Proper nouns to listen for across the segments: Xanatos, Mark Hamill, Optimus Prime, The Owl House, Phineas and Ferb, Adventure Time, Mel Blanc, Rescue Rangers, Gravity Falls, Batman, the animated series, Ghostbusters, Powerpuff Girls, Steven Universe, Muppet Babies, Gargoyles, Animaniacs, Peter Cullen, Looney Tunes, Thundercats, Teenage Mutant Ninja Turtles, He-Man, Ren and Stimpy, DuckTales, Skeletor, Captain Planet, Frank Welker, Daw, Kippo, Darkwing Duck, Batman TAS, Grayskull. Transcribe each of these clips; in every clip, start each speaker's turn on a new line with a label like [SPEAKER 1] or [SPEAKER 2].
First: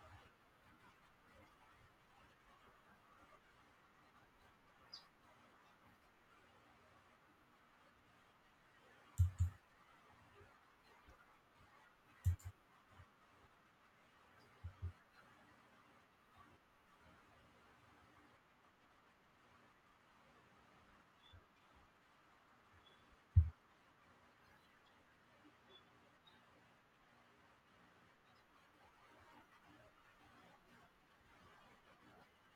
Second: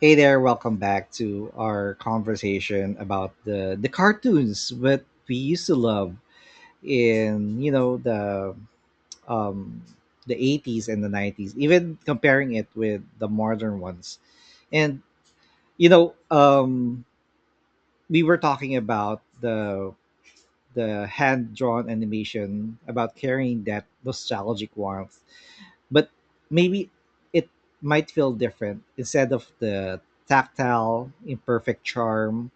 [SPEAKER 1] Hey there, welcome back to our conversation about the cartoons that we used to love in, you know, um the 80s and the 90s, even comparing it with the modern ones. And you know, um we were talking about the hand-drawn animation about carrying that nostalgic warmth. But maybe it might feel different instead of the tactile, imperfect charm.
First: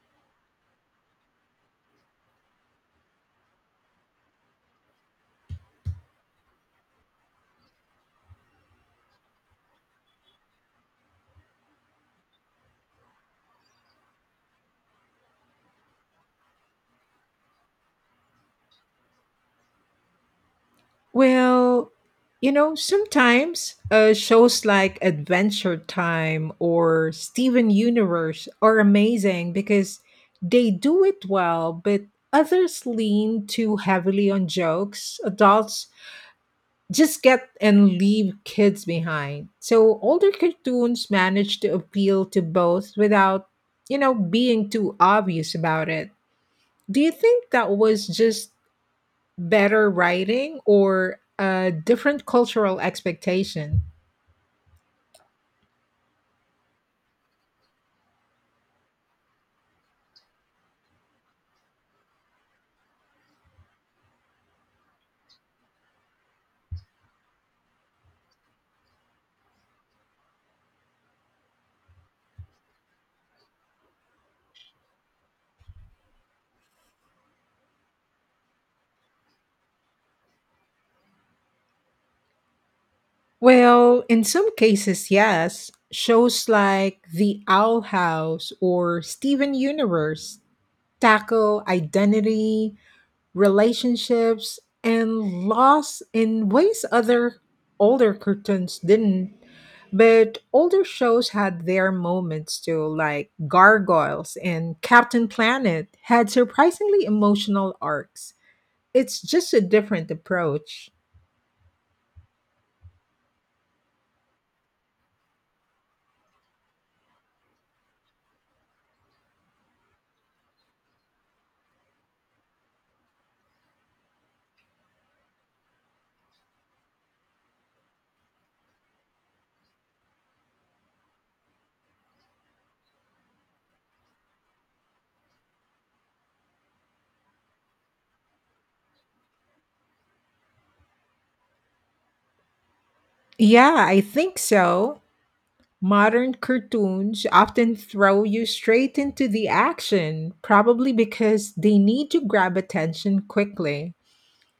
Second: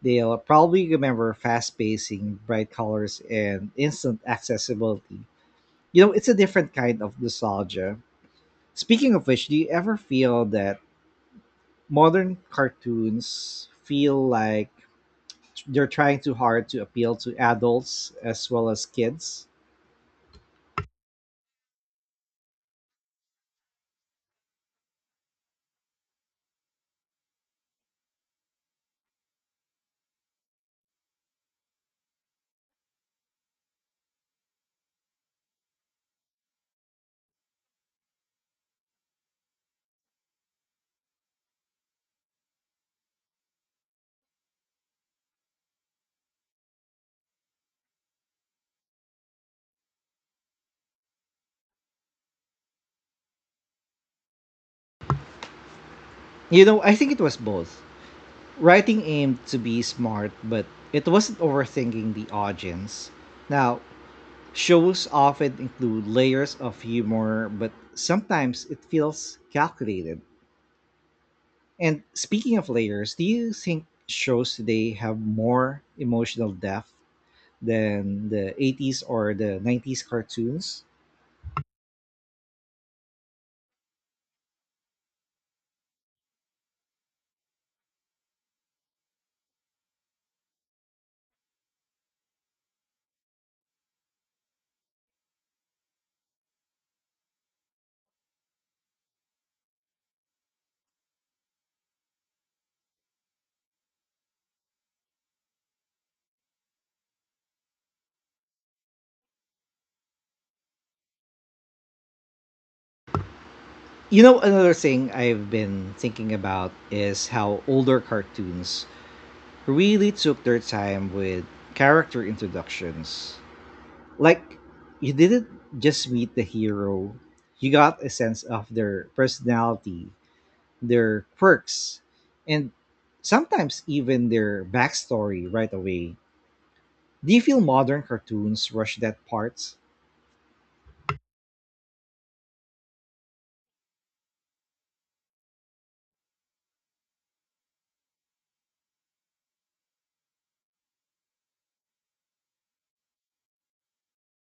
[SPEAKER 1] They'll probably remember fast pacing, bright colors, and instant accessibility. You know, it's a different kind of nostalgia. Speaking of which, do you ever feel that modern cartoons feel like they're trying too hard to appeal to adults as well as kids?
[SPEAKER 2] Well, sometimes shows like Adventure Time or Steven Universe are amazing because they do it well, but others lean too heavily on jokes. Adults just get and leave kids behind. So older cartoons manage to appeal to both without, being too obvious about it. Do you think that was just better writing or a different cultural expectation?
[SPEAKER 1] You know, I think it was both. Writing aimed to be smart, but it wasn't overthinking the audience. Now, shows often include layers of humor, but sometimes it feels calculated. And speaking of layers, do you think shows today have more emotional depth than the 80s or the 90s cartoons?
[SPEAKER 2] Well, in some cases, yes. Shows like The Owl House or Steven Universe tackle identity, relationships, and loss in ways other older cartoons didn't. But older shows had their moments too, like Gargoyles and Captain Planet had surprisingly emotional arcs. It's just a different approach.
[SPEAKER 1] You know, another thing I've been thinking about is how older cartoons really took their time with character introductions. Like, you didn't just meet the hero, you got a sense of their personality, their quirks, and sometimes even their backstory right away. Do you feel modern cartoons rush that part?
[SPEAKER 2] Yeah, I think so. Modern cartoons often throw you straight into the action, probably because they need to grab attention quickly.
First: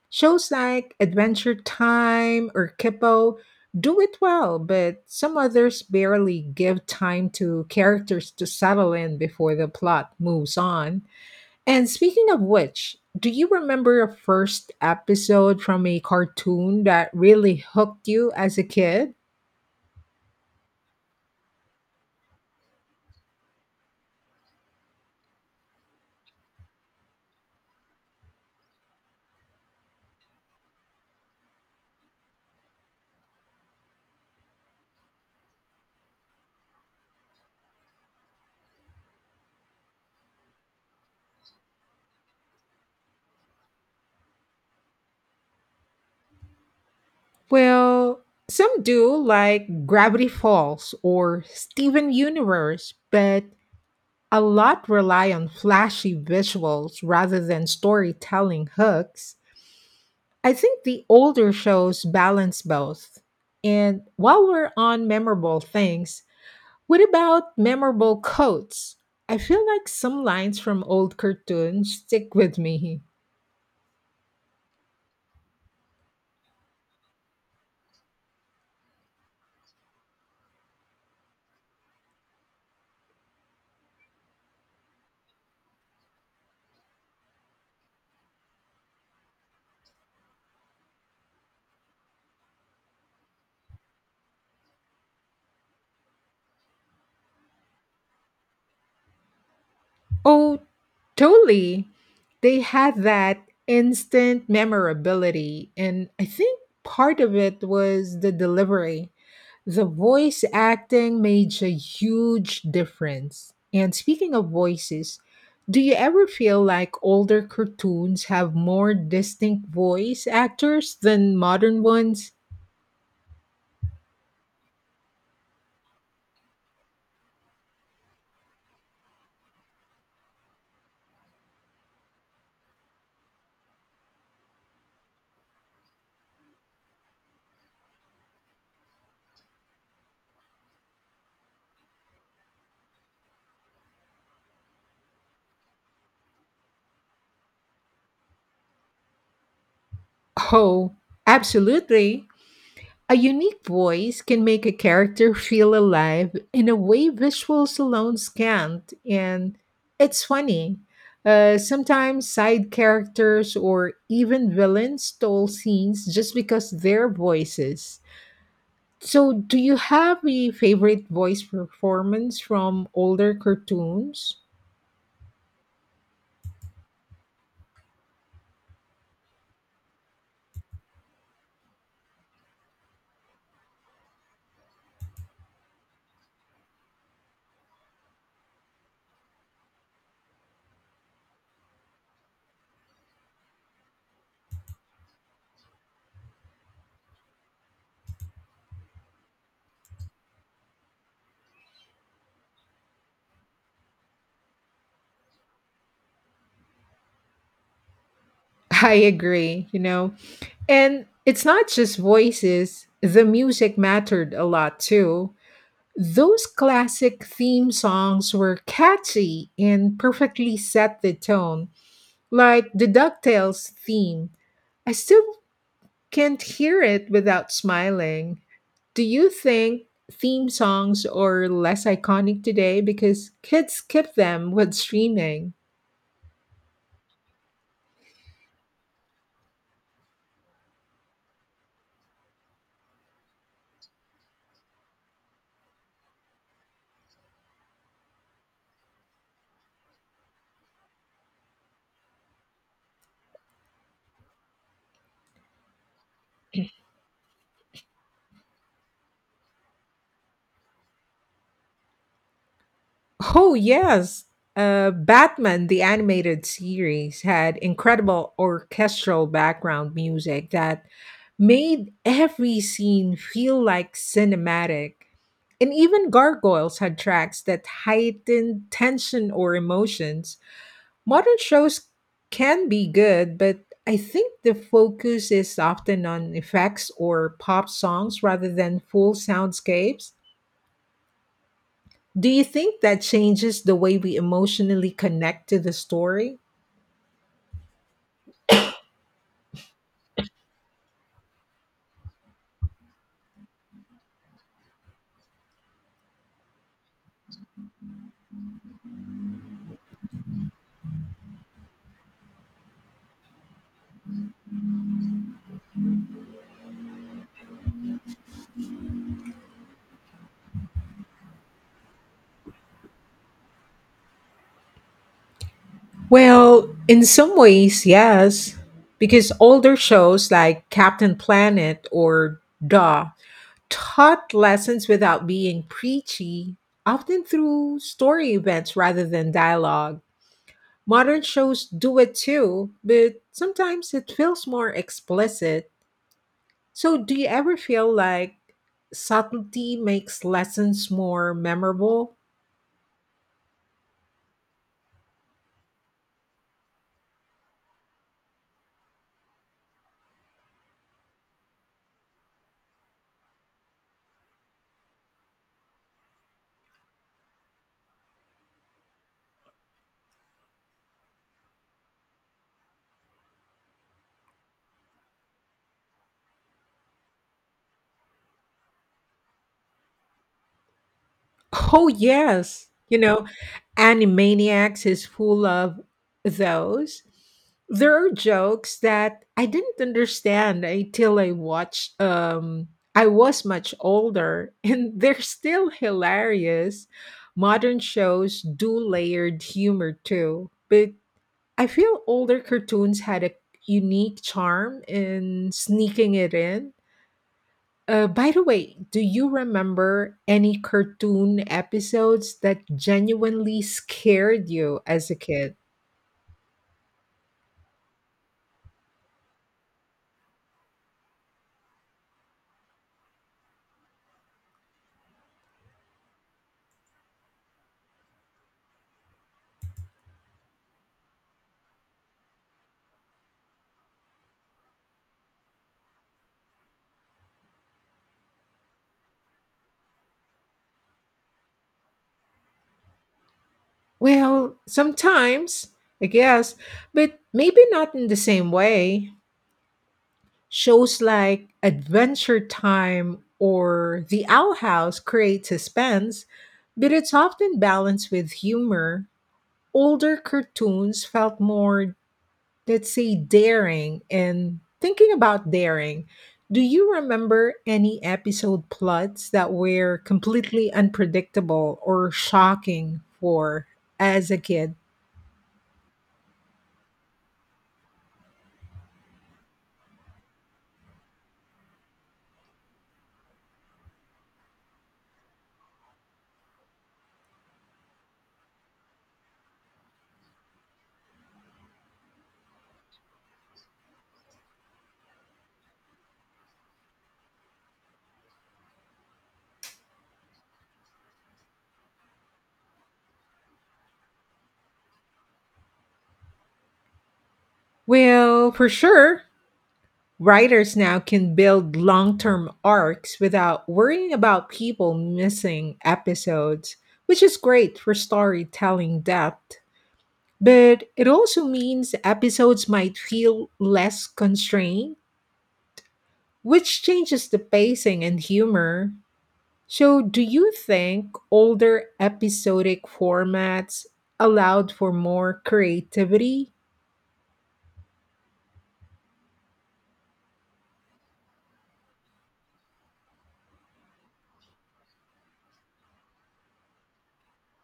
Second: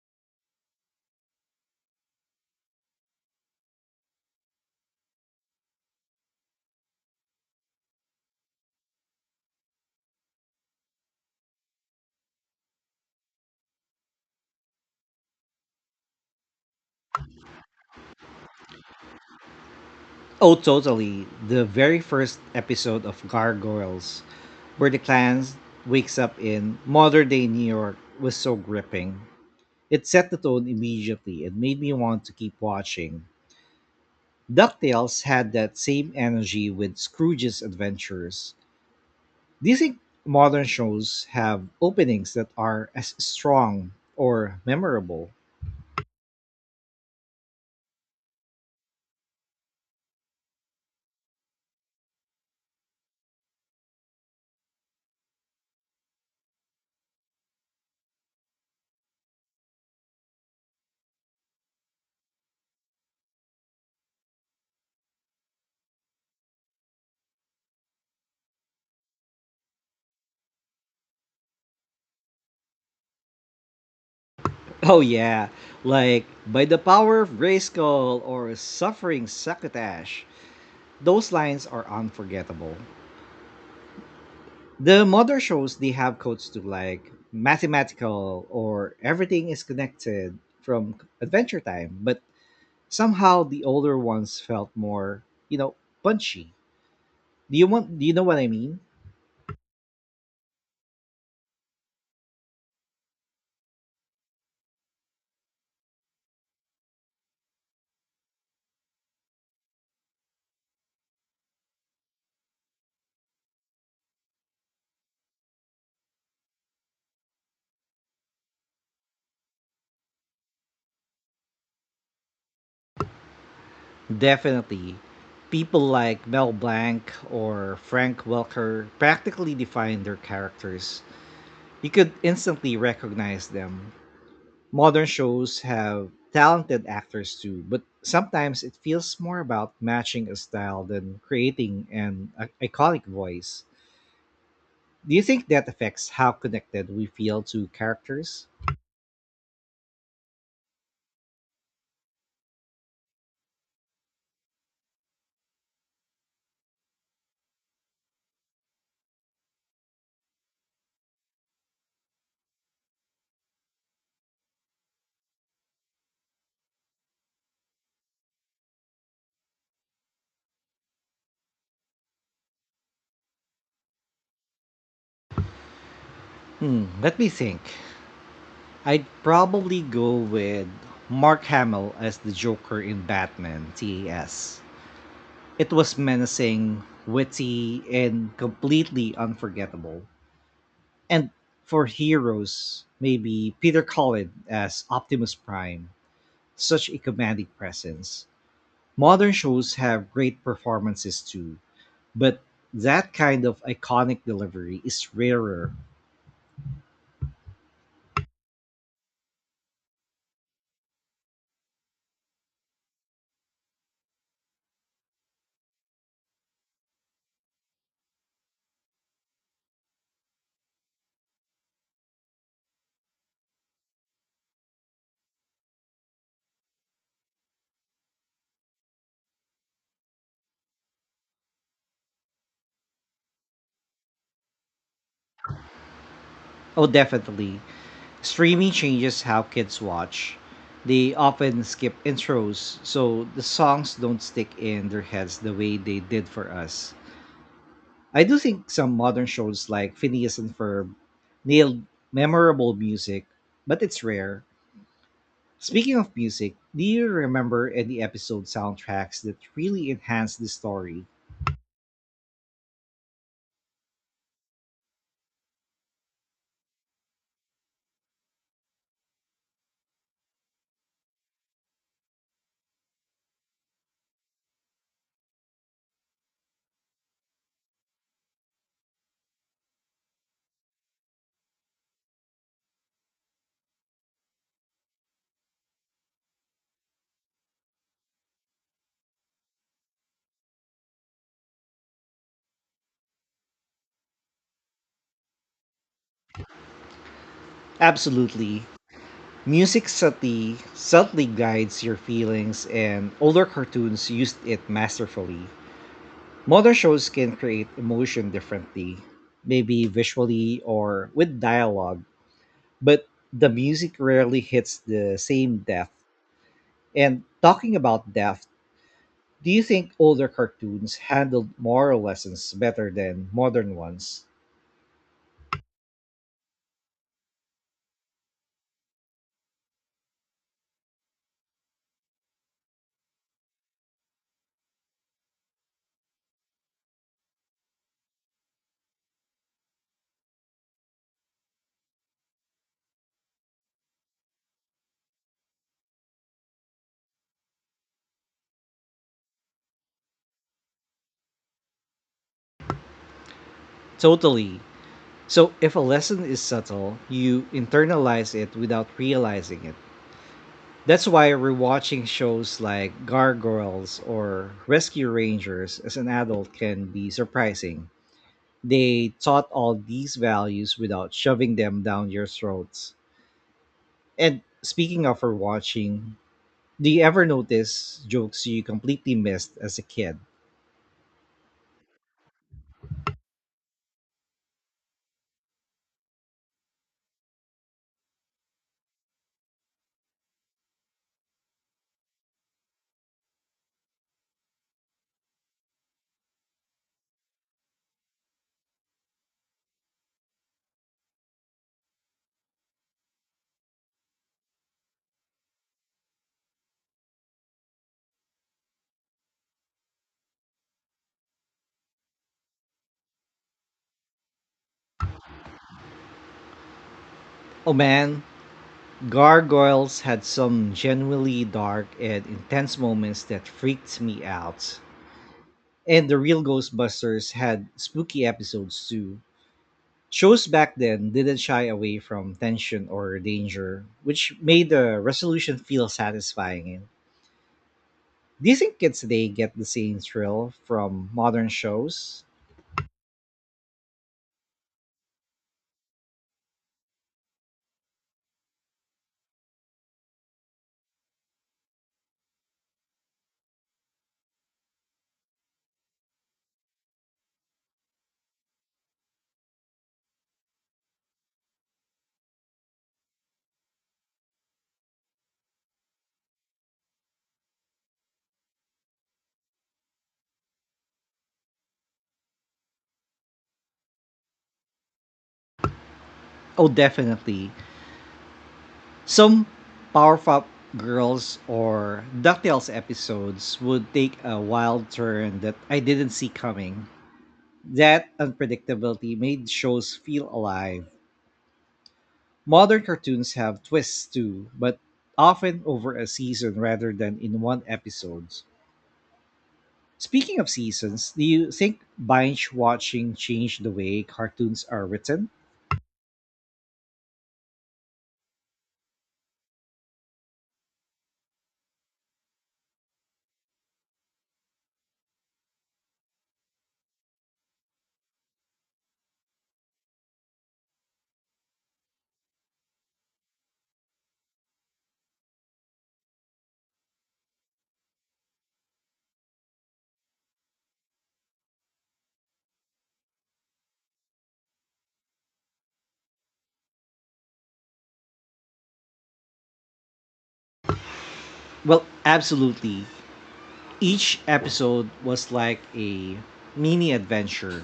[SPEAKER 2] Shows like Adventure Time or Kippo do it well, but some others barely give time to characters to settle in before the plot moves on. And speaking of which, do you remember a first episode from a cartoon that really hooked you as a kid?
[SPEAKER 1] Oh, totally. The very first episode of Gargoyles, where the clan wakes up in modern day New York, was so gripping. It set the tone immediately and made me want to keep watching. DuckTales had that same energy with Scrooge's Adventures. Do you think modern shows have openings that are as strong or memorable?
[SPEAKER 2] Well, some do, like Gravity Falls or Steven Universe, but a lot rely on flashy visuals rather than storytelling hooks. I think the older shows balance both. And while we're on memorable things, what about memorable quotes? I feel like some lines from old cartoons stick with me.
[SPEAKER 1] Oh yeah, like by the power of Grayskull or suffering succotash. Those lines are unforgettable. The modern shows they have codes to like mathematical or everything is connected from Adventure Time, but somehow the older ones felt more, you know, punchy. Do you know what I mean?
[SPEAKER 2] Oh, totally. They had that instant memorability. And I think part of it was the delivery. The voice acting made a huge difference. And speaking of voices, do you ever feel like older cartoons have more distinct voice actors than modern ones?
[SPEAKER 1] Definitely. People like Mel Blanc or Frank Welker practically defined their characters. You could instantly recognize them. Modern shows have talented actors too, but sometimes it feels more about matching a style than creating an iconic voice. Do you think that affects how connected we feel to characters?
[SPEAKER 2] Oh, absolutely. A unique voice can make a character feel alive in a way visuals alone can't. And it's funny. Sometimes side characters or even villains stole scenes just because their voices. So, do you have a favorite voice performance from older cartoons?
[SPEAKER 1] Hmm, let me think. I'd probably go with Mark Hamill as the Joker in Batman TAS. It was menacing, witty, and completely unforgettable. And for heroes, maybe Peter Cullen as Optimus Prime. Such a commanding presence. Modern shows have great performances too, but that kind of iconic delivery is rarer.
[SPEAKER 2] I agree, And it's not just voices, the music mattered a lot too. Those classic theme songs were catchy and perfectly set the tone, like the DuckTales theme. I still can't hear it without smiling. Do you think theme songs are less iconic today because kids skip them with streaming?
[SPEAKER 1] Oh, definitely. Streaming changes how kids watch. They often skip intros, so the songs don't stick in their heads the way they did for us. I do think some modern shows like Phineas and Ferb nailed memorable music, but it's rare. Speaking of music, do you remember any episode soundtracks that really enhanced the story?
[SPEAKER 2] Oh, yes. Batman, the animated series, had incredible orchestral background music that made every scene feel like cinematic. And even Gargoyles had tracks that heightened tension or emotions. Modern shows can be good, but I think the focus is often on effects or pop songs rather than full soundscapes. Do you think that changes the way we emotionally connect to the story?
[SPEAKER 1] Absolutely. Music subtly guides your feelings, and older cartoons used it masterfully. Modern shows can create emotion differently, maybe visually or with dialogue, but the music rarely hits the same depth. And talking about depth, do you think older cartoons handled moral lessons better than modern ones?
[SPEAKER 2] Well, in some ways, yes, because older shows like Captain Planet or Daw taught lessons without being preachy, often through story events rather than dialogue. Modern shows do it too, but sometimes it feels more explicit. So, do you ever feel like subtlety makes lessons more memorable?
[SPEAKER 1] Totally. So if a lesson is subtle, you internalize it without realizing it. That's why rewatching shows like Gargoyles or Rescue Rangers as an adult can be surprising. They taught all these values without shoving them down your throats. And speaking of rewatching, do you ever notice jokes you completely missed as a kid?
[SPEAKER 2] Oh, yes. Animaniacs is full of those. There are jokes that I didn't understand until I watched I was much older and they're still hilarious. Modern shows do layered humor too, but I feel older cartoons had a unique charm in sneaking it in. By the way, do you remember any cartoon episodes that genuinely scared you as a kid?
[SPEAKER 1] Oh man, Gargoyles had some genuinely dark and intense moments that freaked me out. And the real Ghostbusters had spooky episodes too. Shows back then didn't shy away from tension or danger, which made the resolution feel satisfying. Do you think kids today get the same thrill from modern shows?
[SPEAKER 2] Well, sometimes, I guess, but maybe not in the same way. Shows like Adventure Time or The Owl House create suspense, but it's often balanced with humor. Older cartoons felt more, let's say, daring. And thinking about daring, do you remember any episode plots that were completely unpredictable or shocking for, as a kid?
[SPEAKER 1] Oh, definitely. Some Powerpuff Girls or DuckTales episodes would take a wild turn that I didn't see coming. That unpredictability made shows feel alive. Modern cartoons have twists too, but often over a season rather than in one episode. Speaking of seasons, do you think binge watching changed the way cartoons are written?
[SPEAKER 2] Well, for sure, writers now can build long-term arcs without worrying about people missing episodes, which is great for storytelling depth, but it also means episodes might feel less constrained, which changes the pacing and humor. So, do you think older episodic formats allowed for more creativity?
[SPEAKER 1] Well, absolutely. Each episode was like a mini adventure,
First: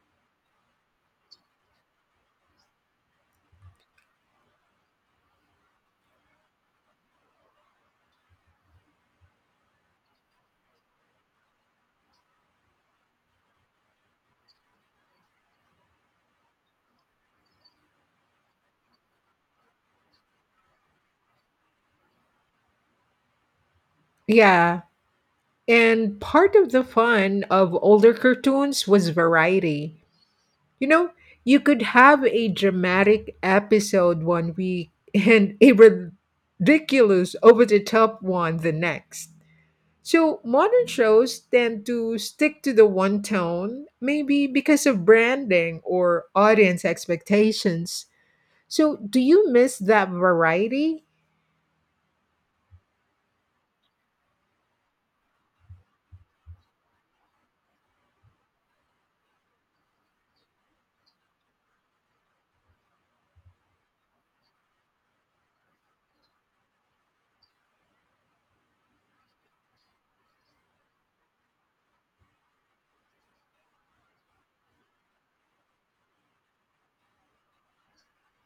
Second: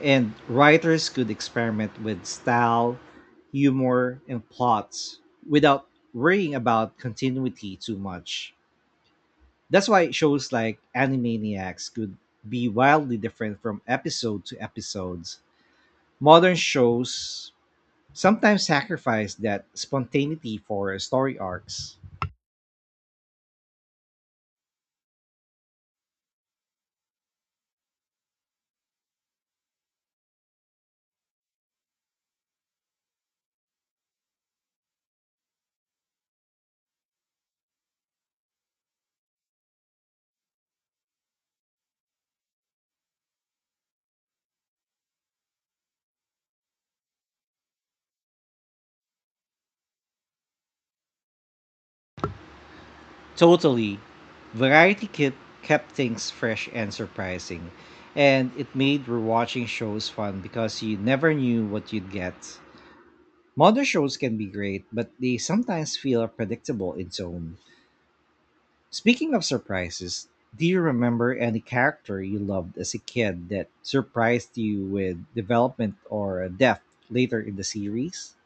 [SPEAKER 1] and writers could experiment with style, humor, and plots without worrying about continuity too much. That's why shows like Animaniacs could be wildly different from episode to episodes. Modern shows sometimes sacrifice that spontaneity for story arcs.
[SPEAKER 2] Yeah, and part of the fun of older cartoons was variety. You know, you could have a dramatic episode 1 week and a ridiculous over the top one the next. So modern shows tend to stick to the one tone, maybe because of branding or audience expectations. So do you miss that variety?
[SPEAKER 1] Totally. Variety kept things fresh and surprising, and it made rewatching shows fun because you never knew what you'd get. Modern shows can be great, but they sometimes feel predictable in tone. Speaking of surprises, do you remember any character you loved as a kid that surprised you with development or depth later in the series?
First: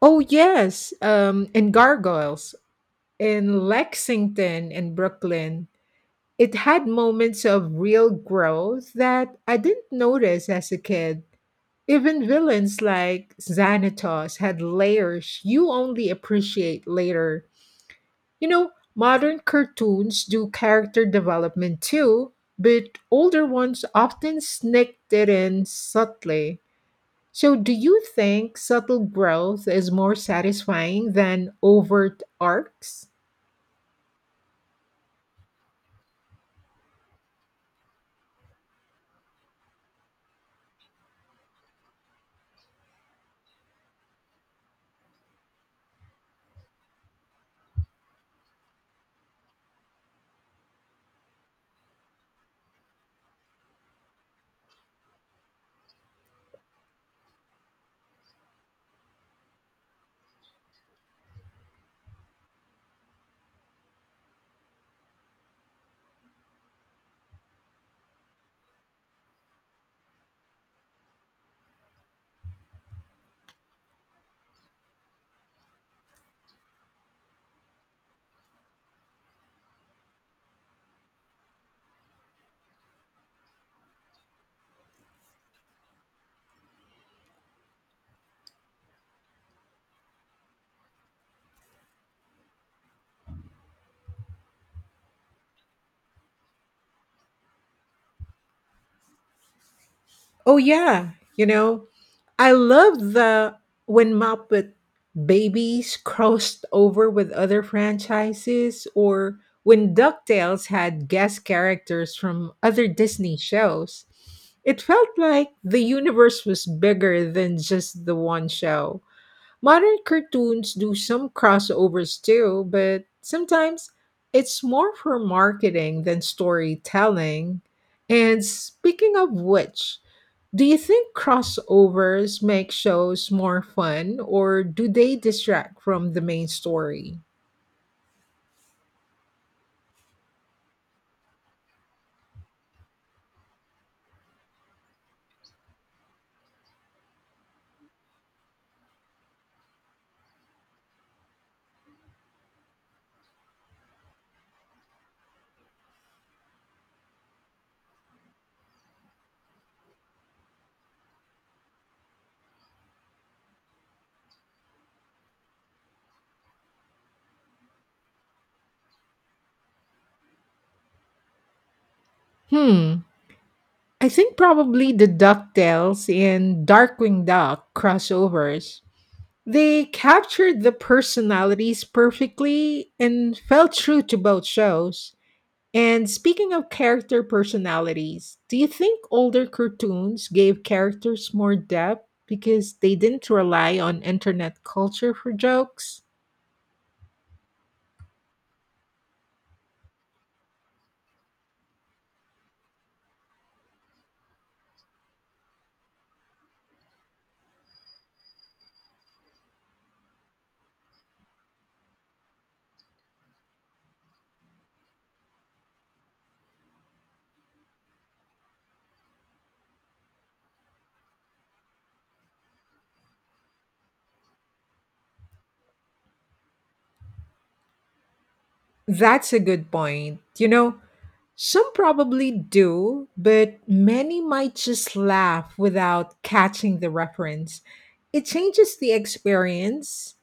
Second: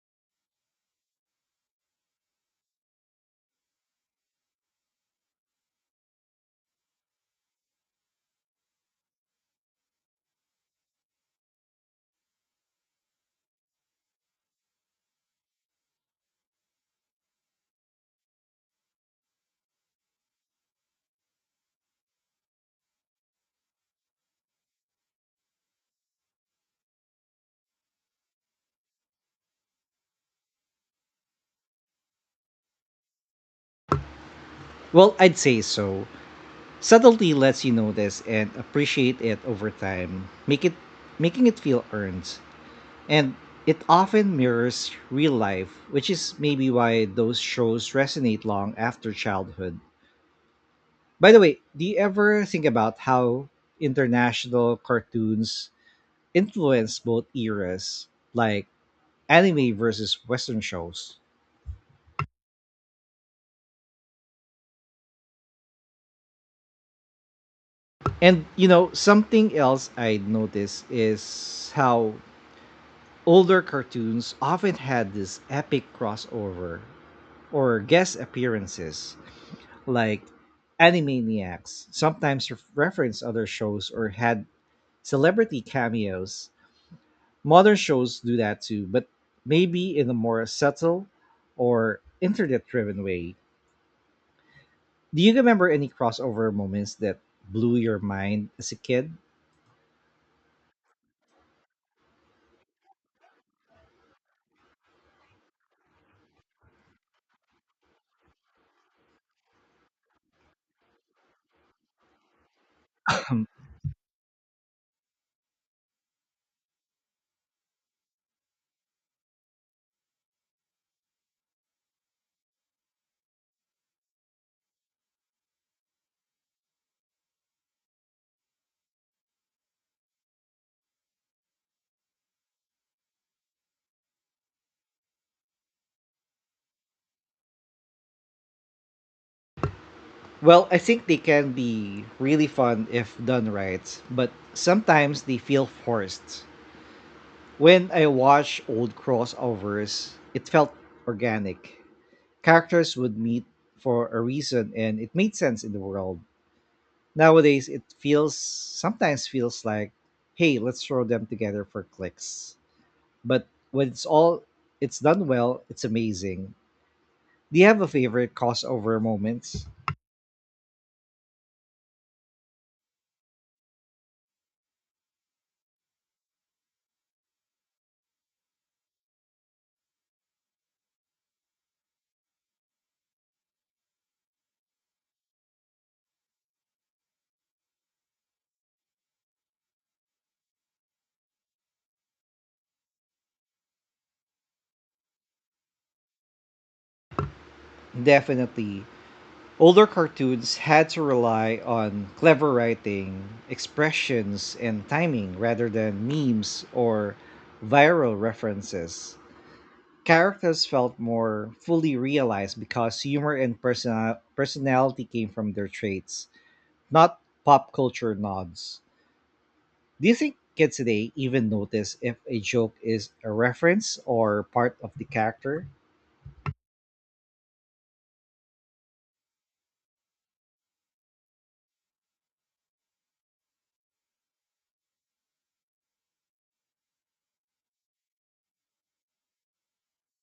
[SPEAKER 2] Oh yes, in Gargoyles, in Lexington and Brooklyn, it had moments of real growth that I didn't notice as a kid. Even villains like Xanatos had layers you only appreciate later. Modern cartoons do character development too, but older ones often sneak it in subtly. So, do you think subtle growth is more satisfying than overt arcs?
[SPEAKER 1] Well, I'd say so. Subtlety lets you notice and appreciate it over time, make it making it feel earned. And it often mirrors real life, which is maybe why those shows resonate long after childhood. By the way, do you ever think about how international cartoons influence both eras, like anime versus Western shows? And you know, something else I noticed is how older cartoons often had this epic crossover or guest appearances, like Animaniacs sometimes referenced other shows or had celebrity cameos. Modern shows do that too, but maybe in a more subtle or internet driven way. Do you remember any crossover moments that blew your mind as a kid?
[SPEAKER 2] Oh yeah, you know, I love the when Muppet Babies crossed over with other franchises or when DuckTales had guest characters from other Disney shows. It felt like the universe was bigger than just the one show. Modern cartoons do some crossovers too, but sometimes it's more for marketing than storytelling. And speaking of which, do you think crossovers make shows more fun or do they distract from the main story?
[SPEAKER 1] Well, I think they can be really fun if done right, but sometimes they feel forced. When I watched old crossovers, it felt organic. Characters would meet for a reason and it made sense in the world. Nowadays it feels sometimes feels like, hey, let's throw them together for clicks. But when it's done well, it's amazing. Do you have a favorite crossover moments?
[SPEAKER 2] Hmm. I think probably the DuckTales and Darkwing Duck crossovers. They captured the personalities perfectly and felt true to both shows. And speaking of character personalities, do you think older cartoons gave characters more depth because they didn't rely on internet culture for jokes?
[SPEAKER 1] Definitely. Older cartoons had to rely on clever writing, expressions, and timing rather than memes or viral references. Characters felt more fully realized because humor and personality came from their traits, not pop culture nods. Do you think kids today even notice if a joke is a reference or part of the character?
[SPEAKER 2] That's a good point. Some probably do, but many might just laugh without catching the reference. It changes the experience.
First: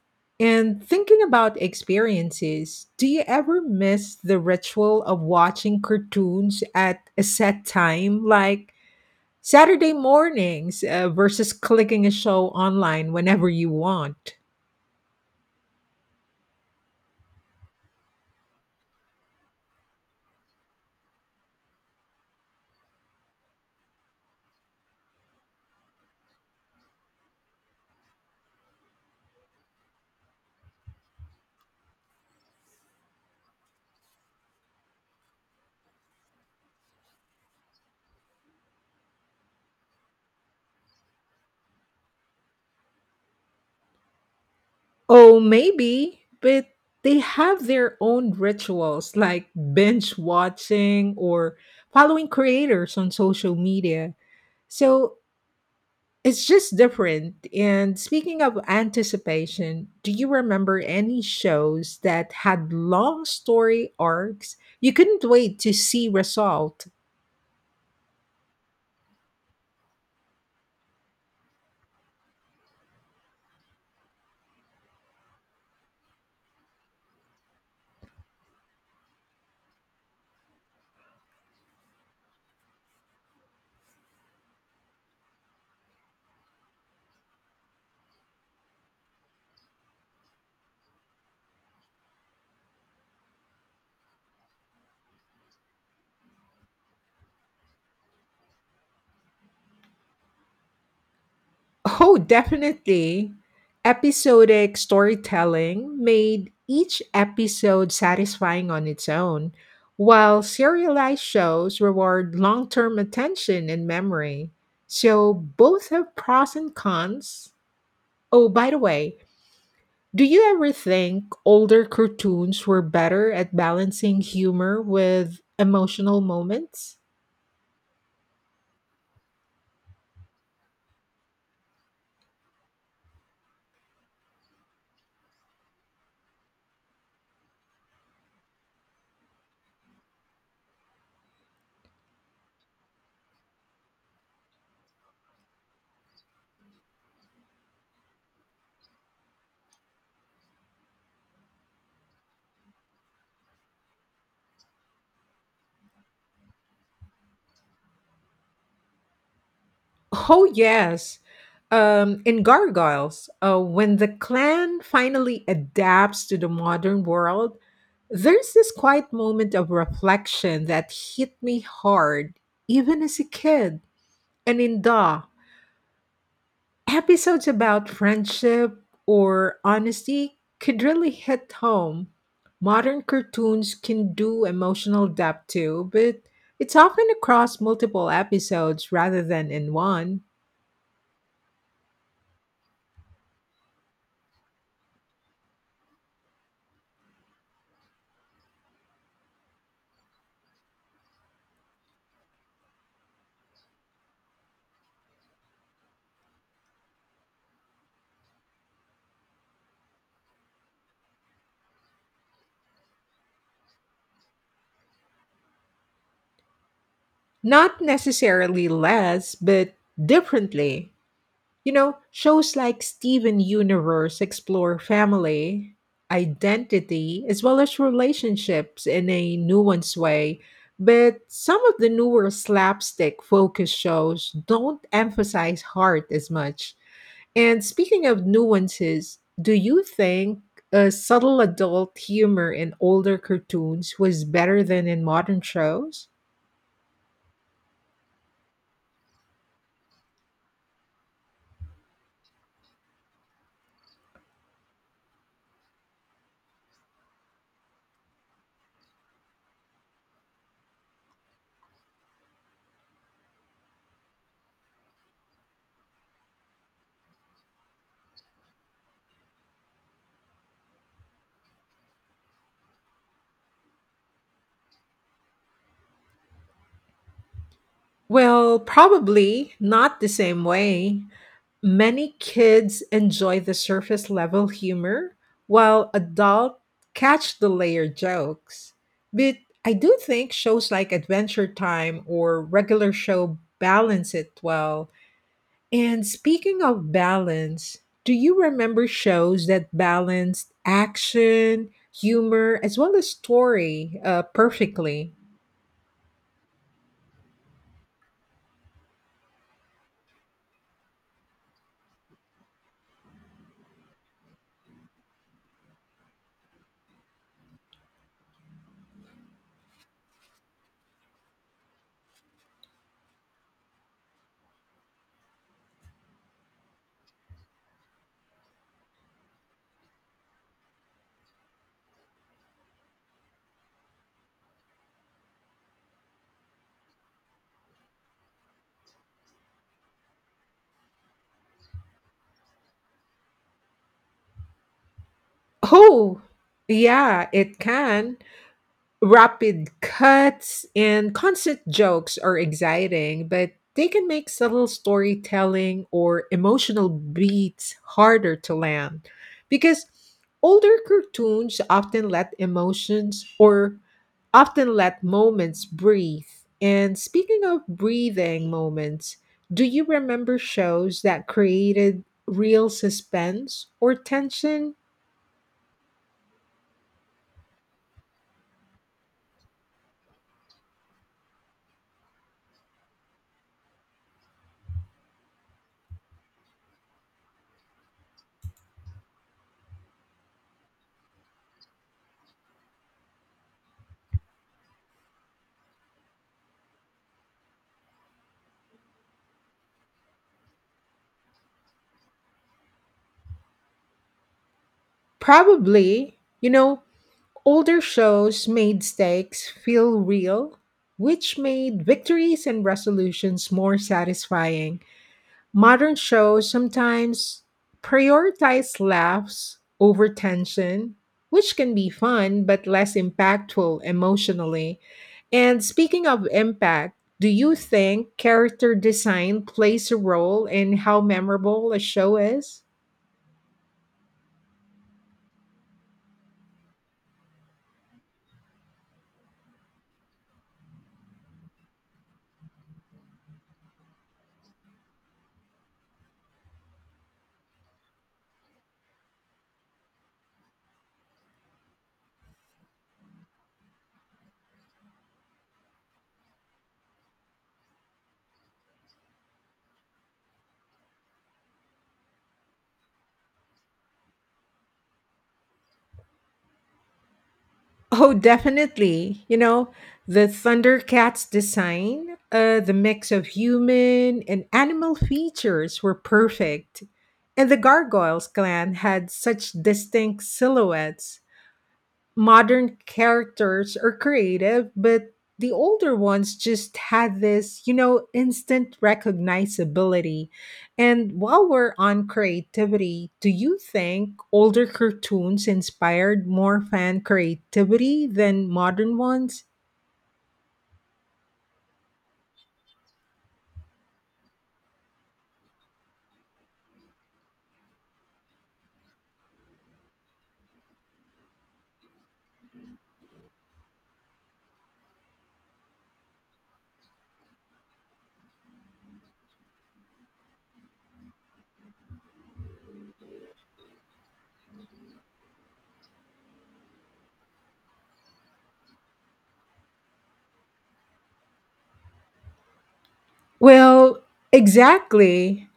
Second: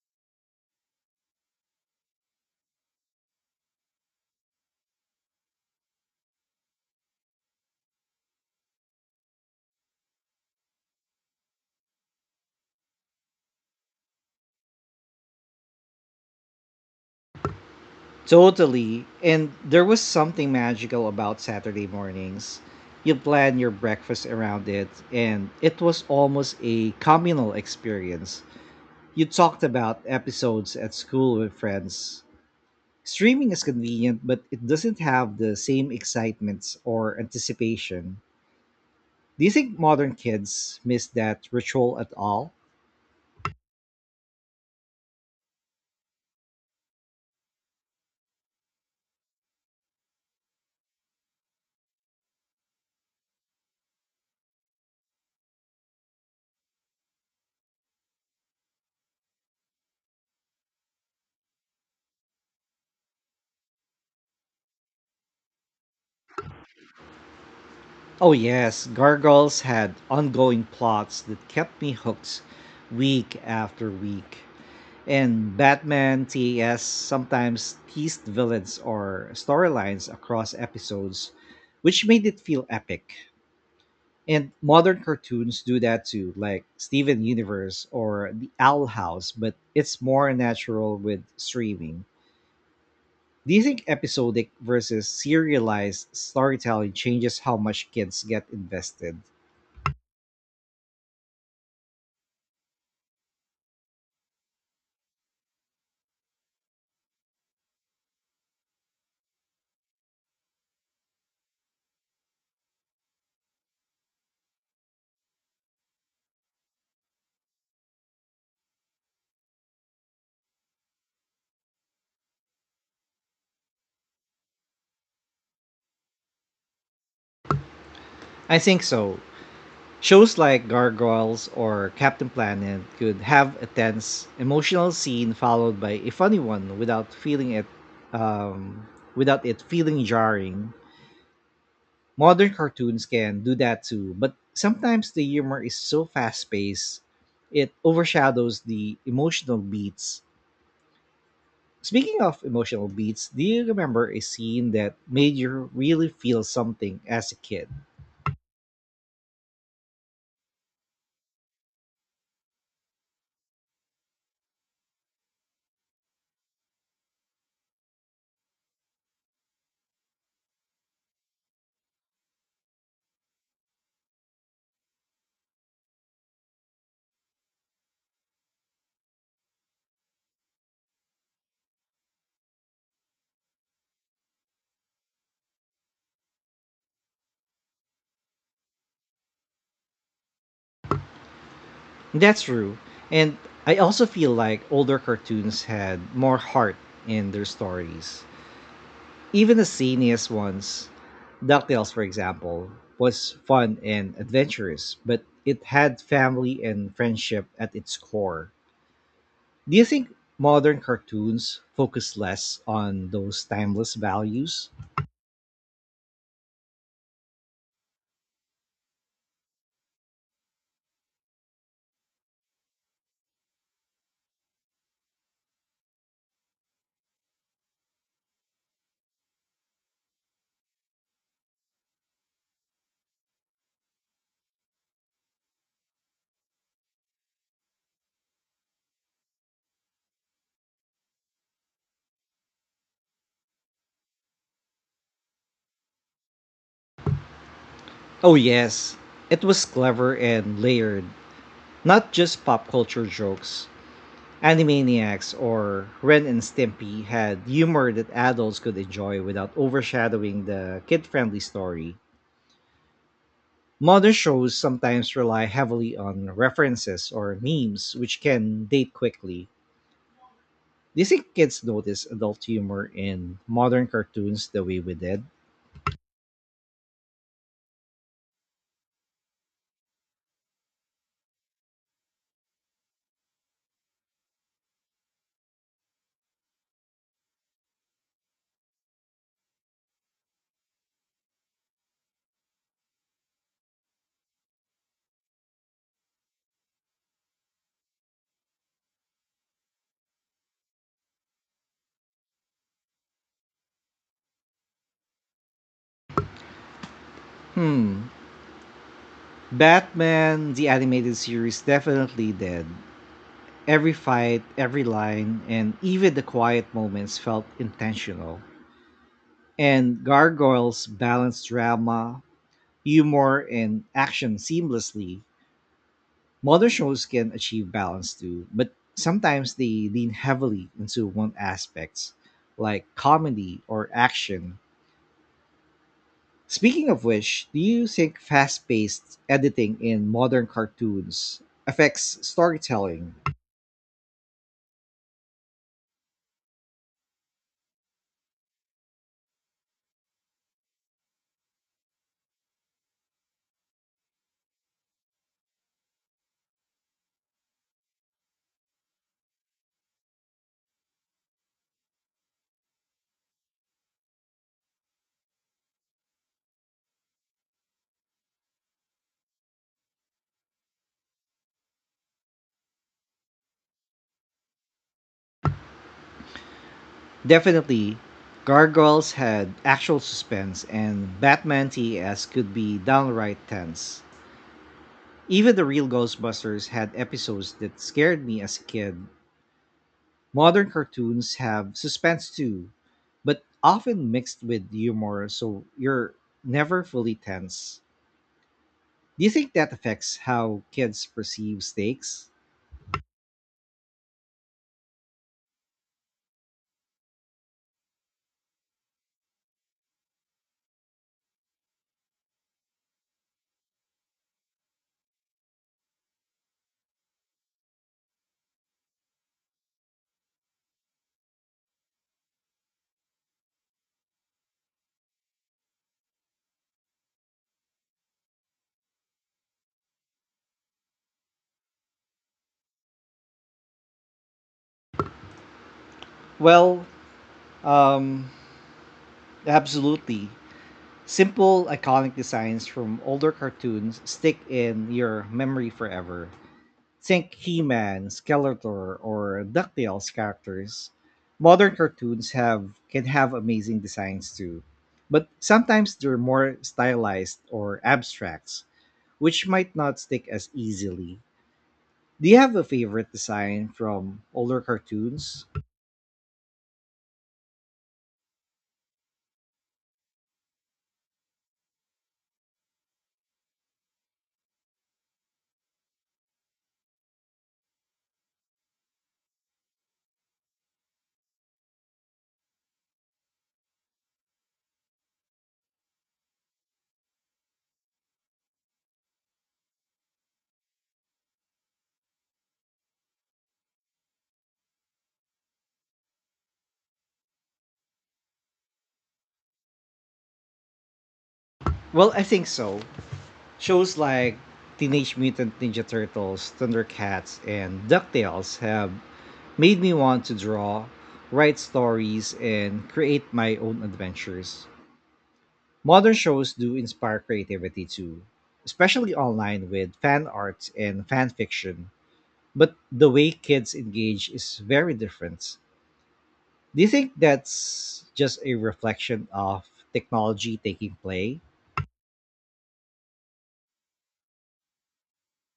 [SPEAKER 2] And thinking about experiences, do you ever miss the ritual of watching cartoons at a set time? Like, Saturday mornings versus clicking a show online whenever you want.
[SPEAKER 1] Totally. And there was something magical about Saturday mornings. You plan your breakfast around it, and it was almost a communal experience. You talked about episodes at school with friends. Streaming is convenient, but it doesn't have the same excitement or anticipation. Do you think modern kids miss that ritual at all?
[SPEAKER 2] Oh, maybe, but they have their own rituals like binge watching or following creators on social media. So it's just different. And speaking of anticipation, do you remember any shows that had long story arcs you couldn't wait to see resolved?
[SPEAKER 1] Oh yes, Gargoyles had ongoing plots that kept me hooked week after week. And Batman TAS sometimes teased villains or storylines across episodes, which made it feel epic. And modern cartoons do that too, like Steven Universe or The Owl House, but it's more natural with streaming. Do you think episodic versus serialized storytelling changes how much kids get invested?
[SPEAKER 2] Oh, definitely. Episodic storytelling made each episode satisfying on its own, while serialized shows reward long term attention and memory. So both have pros and cons. Oh, by the way, do you ever think older cartoons were better at balancing humor with emotional moments?
[SPEAKER 1] I think so. Shows like Gargoyles or Captain Planet could have a tense, emotional scene followed by a funny one without feeling it um, without it feeling jarring. Modern cartoons can do that too, but sometimes the humor is so fast-paced it overshadows the emotional beats. Speaking of emotional beats, do you remember a scene that made you really feel something as a kid?
[SPEAKER 2] Oh, yes. In Gargoyles, when the clan finally adapts to the modern world, there's this quiet moment of reflection that hit me hard, even as a kid. And in Da, episodes about friendship or honesty could really hit home. Modern cartoons can do emotional depth too, but it's often across multiple episodes rather than in one.
[SPEAKER 1] That's true. And I also feel like older cartoons had more heart in their stories. Even the siniest ones, DuckTales, for example, was fun and adventurous, but it had family and friendship at its core. Do you think modern cartoons focus less on those timeless values?
[SPEAKER 2] Not necessarily less, but differently. Shows like Steven Universe explore family, identity, as well as relationships in a nuanced way. But some of the newer slapstick focus shows don't emphasize heart as much. And speaking of nuances, do you think subtle adult humor in older cartoons was better than in modern shows?
[SPEAKER 1] Oh, yes. It was clever and layered, not just pop culture jokes. Animaniacs or Ren and Stimpy had humor that adults could enjoy without overshadowing the kid-friendly story. Modern shows sometimes rely heavily on references or memes, which can date quickly. Do you think kids notice adult humor in modern cartoons the way we did?
[SPEAKER 2] Well, probably not the same way. Many kids enjoy the surface level humor, while adults catch the layered jokes. But I do think shows like Adventure Time or regular show balance it well. And speaking of balance, do you remember shows that balanced action, humor, as well as story perfectly?
[SPEAKER 1] Hmm. Batman, the animated series, definitely did. Every fight, every line, and even the quiet moments felt intentional. And Gargoyles balance drama, humor, and action seamlessly. Modern shows can achieve balance too, but sometimes they lean heavily into one aspect, like comedy or action. Speaking of which, do you think fast paced editing in modern cartoons affects storytelling?
[SPEAKER 2] Oh, yeah, it can. Rapid cuts and constant jokes are exciting, but they can make subtle storytelling or emotional beats harder to land, because older cartoons often let moments breathe. And speaking of breathing moments, do you remember shows that created real suspense or tension?
[SPEAKER 1] Definitely. Gargoyles had actual suspense, and Batman TAS could be downright tense. Even the real Ghostbusters had episodes that scared me as a kid. Modern cartoons have suspense too, but often mixed with humor, so you're never fully tense. Do you think that affects how kids perceive stakes?
[SPEAKER 2] Probably. Older shows made stakes feel real, which made victories and resolutions more satisfying. Modern shows sometimes prioritize laughs over tension, which can be fun but less impactful emotionally. And speaking of impact, do you think character design plays a role in how memorable a show is?
[SPEAKER 1] Well, um, absolutely. Simple, iconic designs from older cartoons stick in your memory forever. Think He-Man, Skeletor, or DuckTales characters. Modern cartoons have can have amazing designs too, but sometimes they're more stylized or abstracts, which might not stick as easily. Do you have a favorite design from older cartoons?
[SPEAKER 2] Oh, definitely. The Thundercats design, the mix of human and animal features were perfect. And the Gargoyles clan had such distinct silhouettes. Modern characters are creative, but the older ones just had this, instant recognizability. And while we're on creativity, do you think older cartoons inspired more fan creativity than modern ones?
[SPEAKER 1] Well, I think so. Shows like Teenage Mutant Ninja Turtles, Thundercats, and DuckTales have made me want to draw, write stories, and create my own adventures. Modern shows do inspire creativity too, especially online with fan art and fan fiction, but the way kids engage is very different. Do you think that's just a reflection of technology taking play?
[SPEAKER 2] Well, exactly.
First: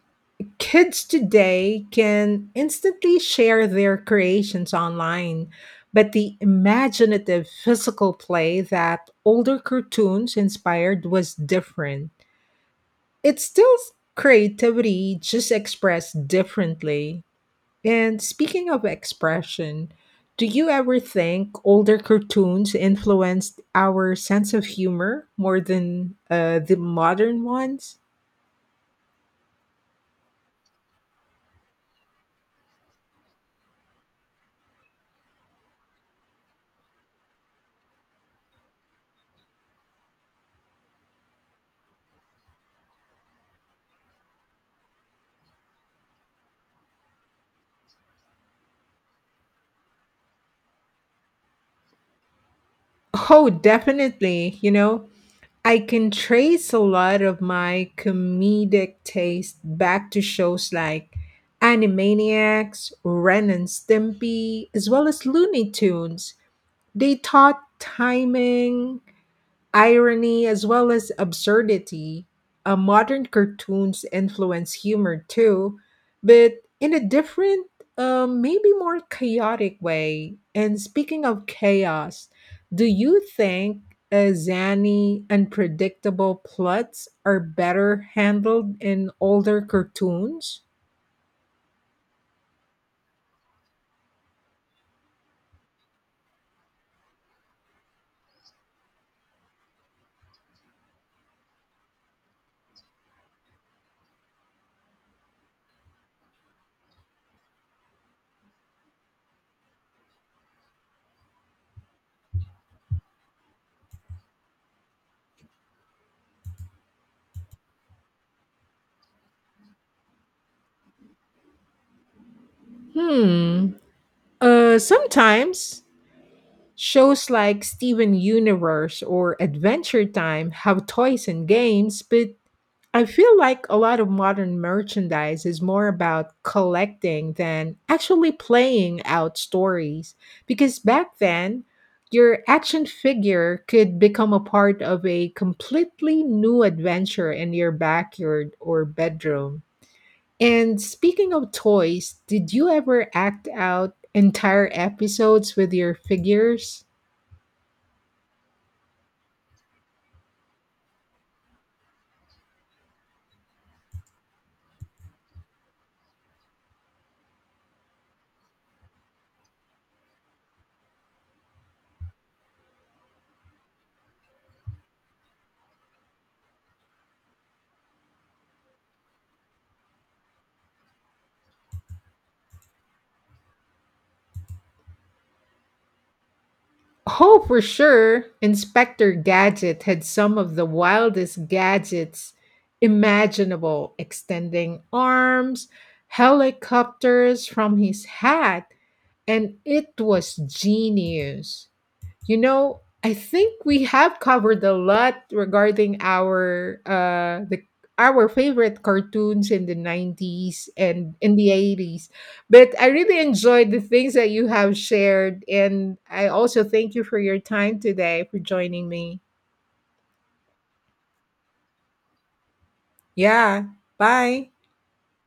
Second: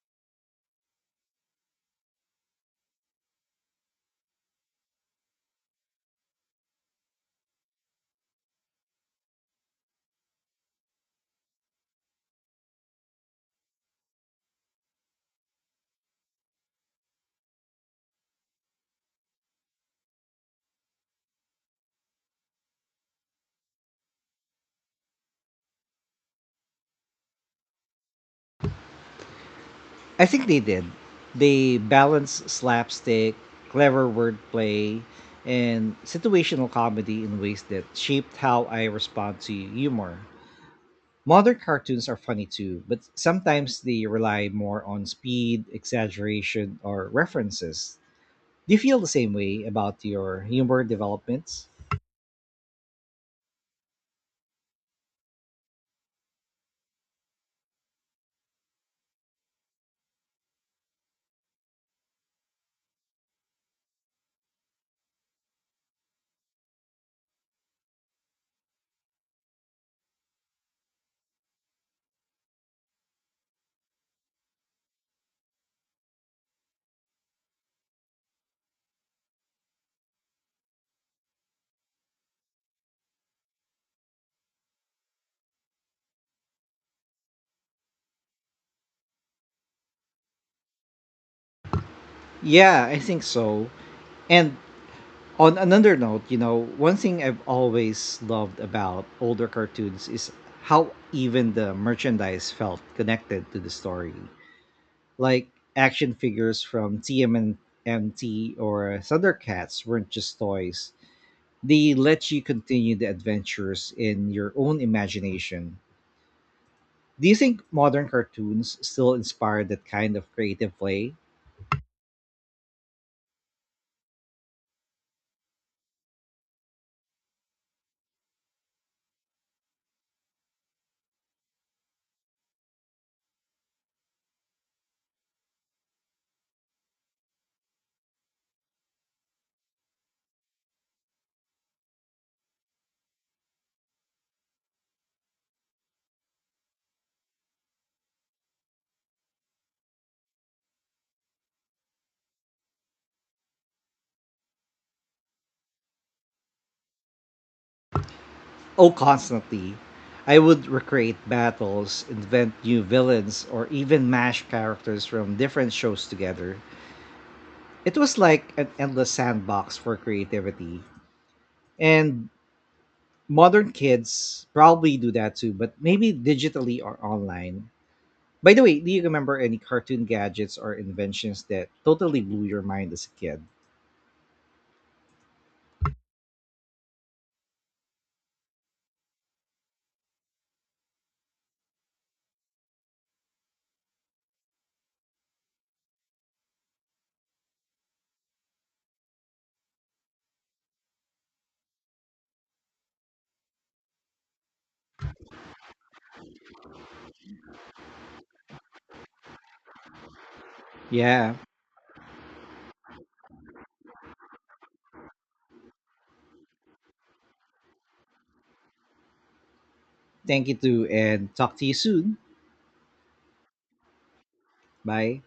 [SPEAKER 2] Kids today can instantly share their creations online, but the imaginative physical play that older cartoons inspired was different. It's still creativity, just expressed differently. And speaking of expression, do you ever think older cartoons influenced our sense of humor more than the modern ones?
[SPEAKER 1] I think they did. They balance slapstick, clever wordplay, and situational comedy in ways that shaped how I respond to humor. Modern cartoons are funny too, but sometimes they rely more on speed, exaggeration, or references. Do you feel the same way about your humor developments?
[SPEAKER 2] Oh, definitely. I can trace a lot of my comedic taste back to shows like Animaniacs, Ren and Stimpy, as well as Looney Tunes. They taught timing, irony as well as absurdity. Modern cartoons influence humor too, but in a different, maybe more chaotic way. And speaking of chaos, do you think zany, unpredictable plots are better handled in older cartoons?
[SPEAKER 1] Yeah, I think so. And on another note, you know, one thing I've always loved about older cartoons is how even the merchandise felt connected to the story. Like action figures from TMNT or Thundercats weren't just toys. They let you continue the adventures in your own imagination. Do you think modern cartoons still inspire that kind of creative play?
[SPEAKER 2] Hmm. Sometimes shows like Steven Universe or Adventure Time have toys and games, but I feel like a lot of modern merchandise is more about collecting than actually playing out stories. Because back then, your action figure could become a part of a completely new adventure in your backyard or bedroom. And speaking of toys, did you ever act out entire episodes with your figures?
[SPEAKER 1] Oh, constantly. I would recreate battles, invent new villains, or even mash characters from different shows together. It was like an endless sandbox for creativity. And modern kids probably do that too, but maybe digitally or online. By the way, do you remember any cartoon gadgets or inventions that totally blew your mind as a kid?
[SPEAKER 2] Oh, for sure. Inspector Gadget had some of the wildest gadgets imaginable, extending arms, helicopters from his hat, and it was genius. I think we have covered a lot regarding our favorite cartoons in the 90s and
[SPEAKER 1] Yeah.
[SPEAKER 2] in the 80s. But I really enjoyed the things that you have shared and I also thank you for your time today for joining me.
[SPEAKER 1] Thank you too, and talk to you soon.
[SPEAKER 2] Yeah. Bye.
[SPEAKER 1] Bye.